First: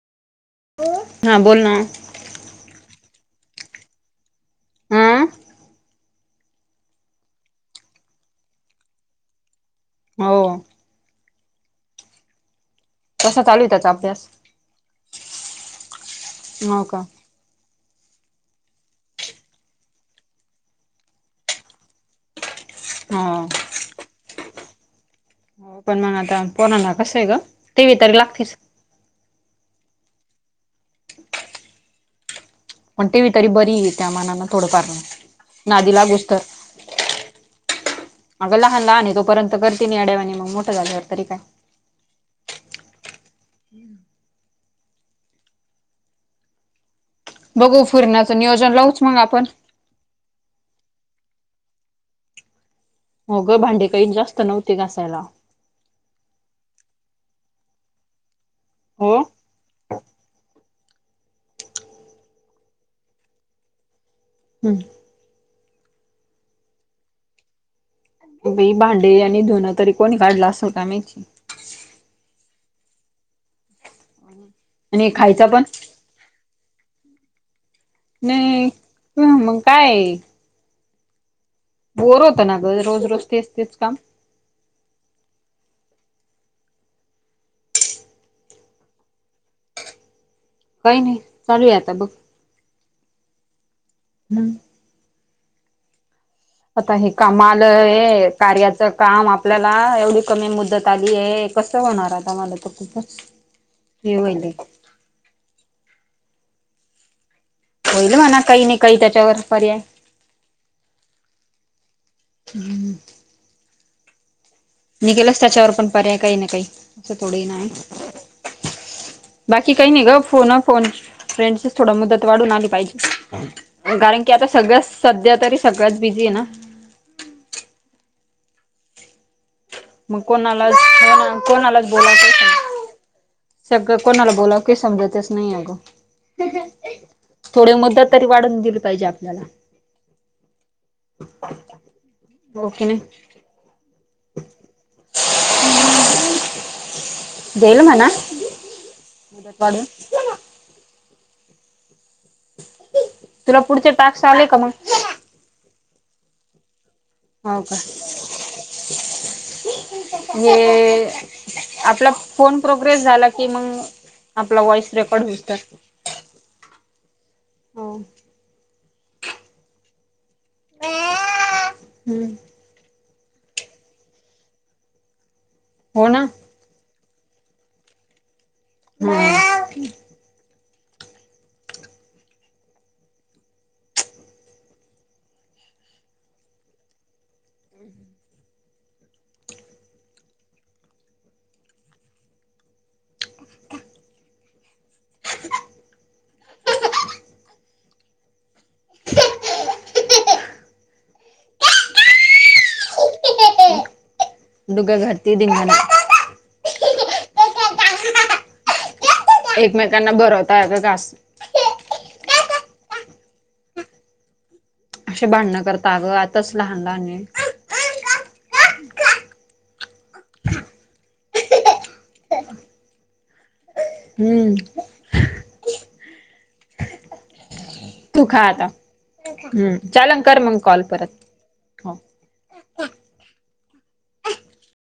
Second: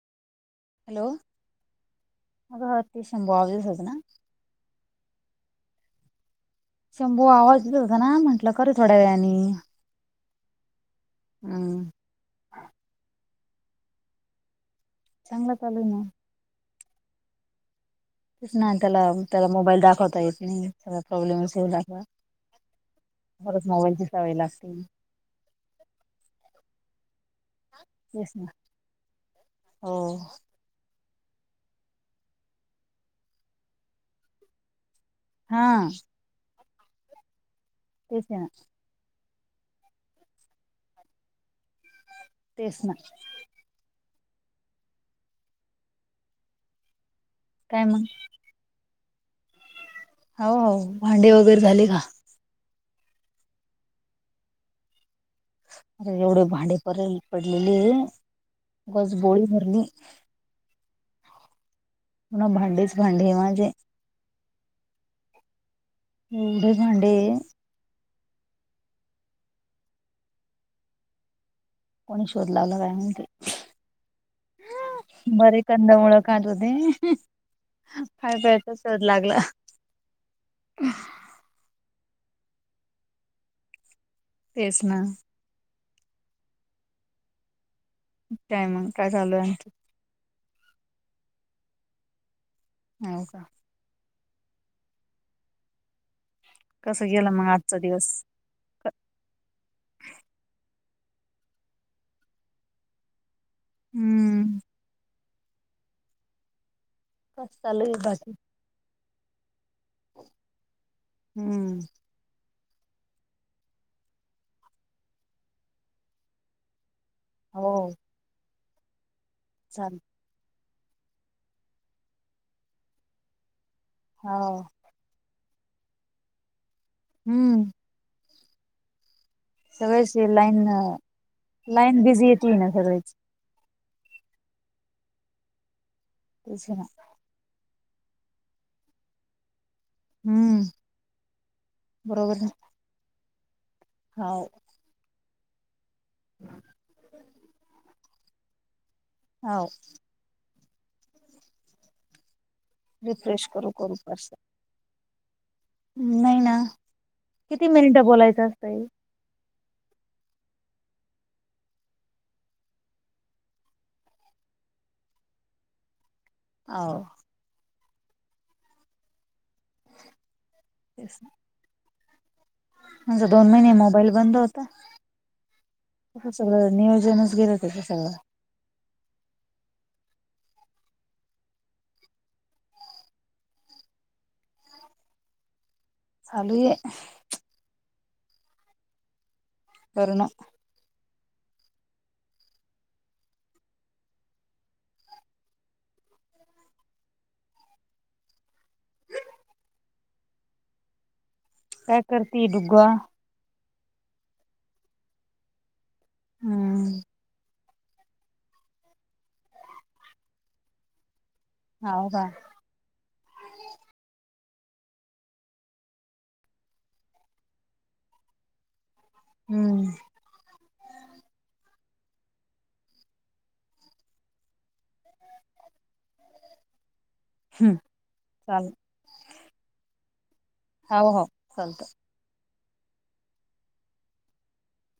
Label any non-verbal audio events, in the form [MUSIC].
हम. हा बोल ना. माझं वाटतयं शंभो. आज दिवसच ना. हा. शंभो आवाज देऊन राहिला ना. म्हटलं खरंच रडलं आणि हो. हम. कसा चालू आहे त्याचा अभ्यास? चांगला चालू आहे ना. हो का. तेच ना त्याला त्याला मोबाईल दाखवता येत नाही त्याला खेळवल्या शिवाय दाख हा. मोबाईलचा टॉवेल असेल. पण म्हणालता, पोरांना कसं आहे गं. टी वी तर तेच ना लागतीच हो. पण टी वी तरी बरी त्यामानान थोड फार हा नादी लागुसतर. तेच आहे ना आग लहान लहान आहे तोपर्यंत करतील येड्यावाणी मग मोठ झाल्यावरती काय. तेच ना. बघू. काय मग फूरणाच नियोजन लावूच मग आपण. हो हो. भांडे वगैरे झाले का? हो गं. भांडे काही जास्त नव्हते घासायला. अरे एवढे भांडे परईत पडलेले. उगाच हो बाउल भरली. पुन्हा भांडेच भांडे म्हणजे. हम्म. एवढे भांडे एवढे भांडे आणि धुण तरी कोण काढलं असल काय माहिती. कोणी शोध लावला काय माहिती? आणि खायचा बरे पण कंदमुळं खात होते. खाय नाही प्यायचा शोध लागला. मग काय? बोअर होतं ना ग. रोज रोज तेच तेच काम. तेच ना. काय मग, काय चालू आहे? काय नाही चालू आहे आता बघ. हो का. हम्म. आता कसं मी गेला कामा मग आजचा दिवस आलोय. कार्याचं काम आपल्याला एवढी कमी मुदत आली आहे. कसं होणार आता मला तर बघ हे व्हायलय. हम्म कसं चालू आहे. होईल बाकी म्हणा काही नाही काही त्याच्यावर पर्याय. हम्म. हम्म. निघेलच त्याच्यावर पण पर्याय काही ना काही असं थोडं ना हाय. हो बाकी काही चाल नाही गं फोन अ फोन फ्रेंडची थोडं मुदत वाढून आली पाहिजे. कारण की हो आता सगळं सध्या तरी सगळंच बिझी आहे ना. हम्म. सगळेच मग लाईन कोणाला [UNINTELLIGIBLE] कोणालाच लाईन बिझी बोलाचं. येते ना सगळेच [UNINTELLIGIBLE] सगळं कोणाला बोलावं की समजातेच नाहीये गं. तेच ना. थोडी मुद्दत तरी वाढून दिली पाहिजे आपल्याला. हम्म बरोबर आहे. की नाय. हाव. देईल म्हणा [UNINTELLIGIBLE] हो वाढून. रिफ्रेश तुला करू पुढचे करू टाक्स पर्स आले का मग? नाही ना. हाव किती का. मिनिटं बोलायचं असतंय हे आपला फोन प्रोग्रेस झाला की मंग आपला वॉइस रेकॉर्ड होतं. आव हो. तेस ना. हम्म. आमचा दोन महिने मोबाईल बंद होता हो ना असं सगळं नियोजनच गेल तशे सांगा [UNINTELLIGIBLE] चालूये [INAUDIBLE] करनं काय करती डुग्गुआ? डुग्गया घरती. [UNINTELLIGIBLE] हम्म. एकमेकांना बरवताय का कास हाव बा. अशे भांडणं करता अगं आताच लहान-लहान आहे. हम्म. हम्म. हम्म. तू खा आता चाल हम्म चालन कर मंग कॉल परत. चालतं हो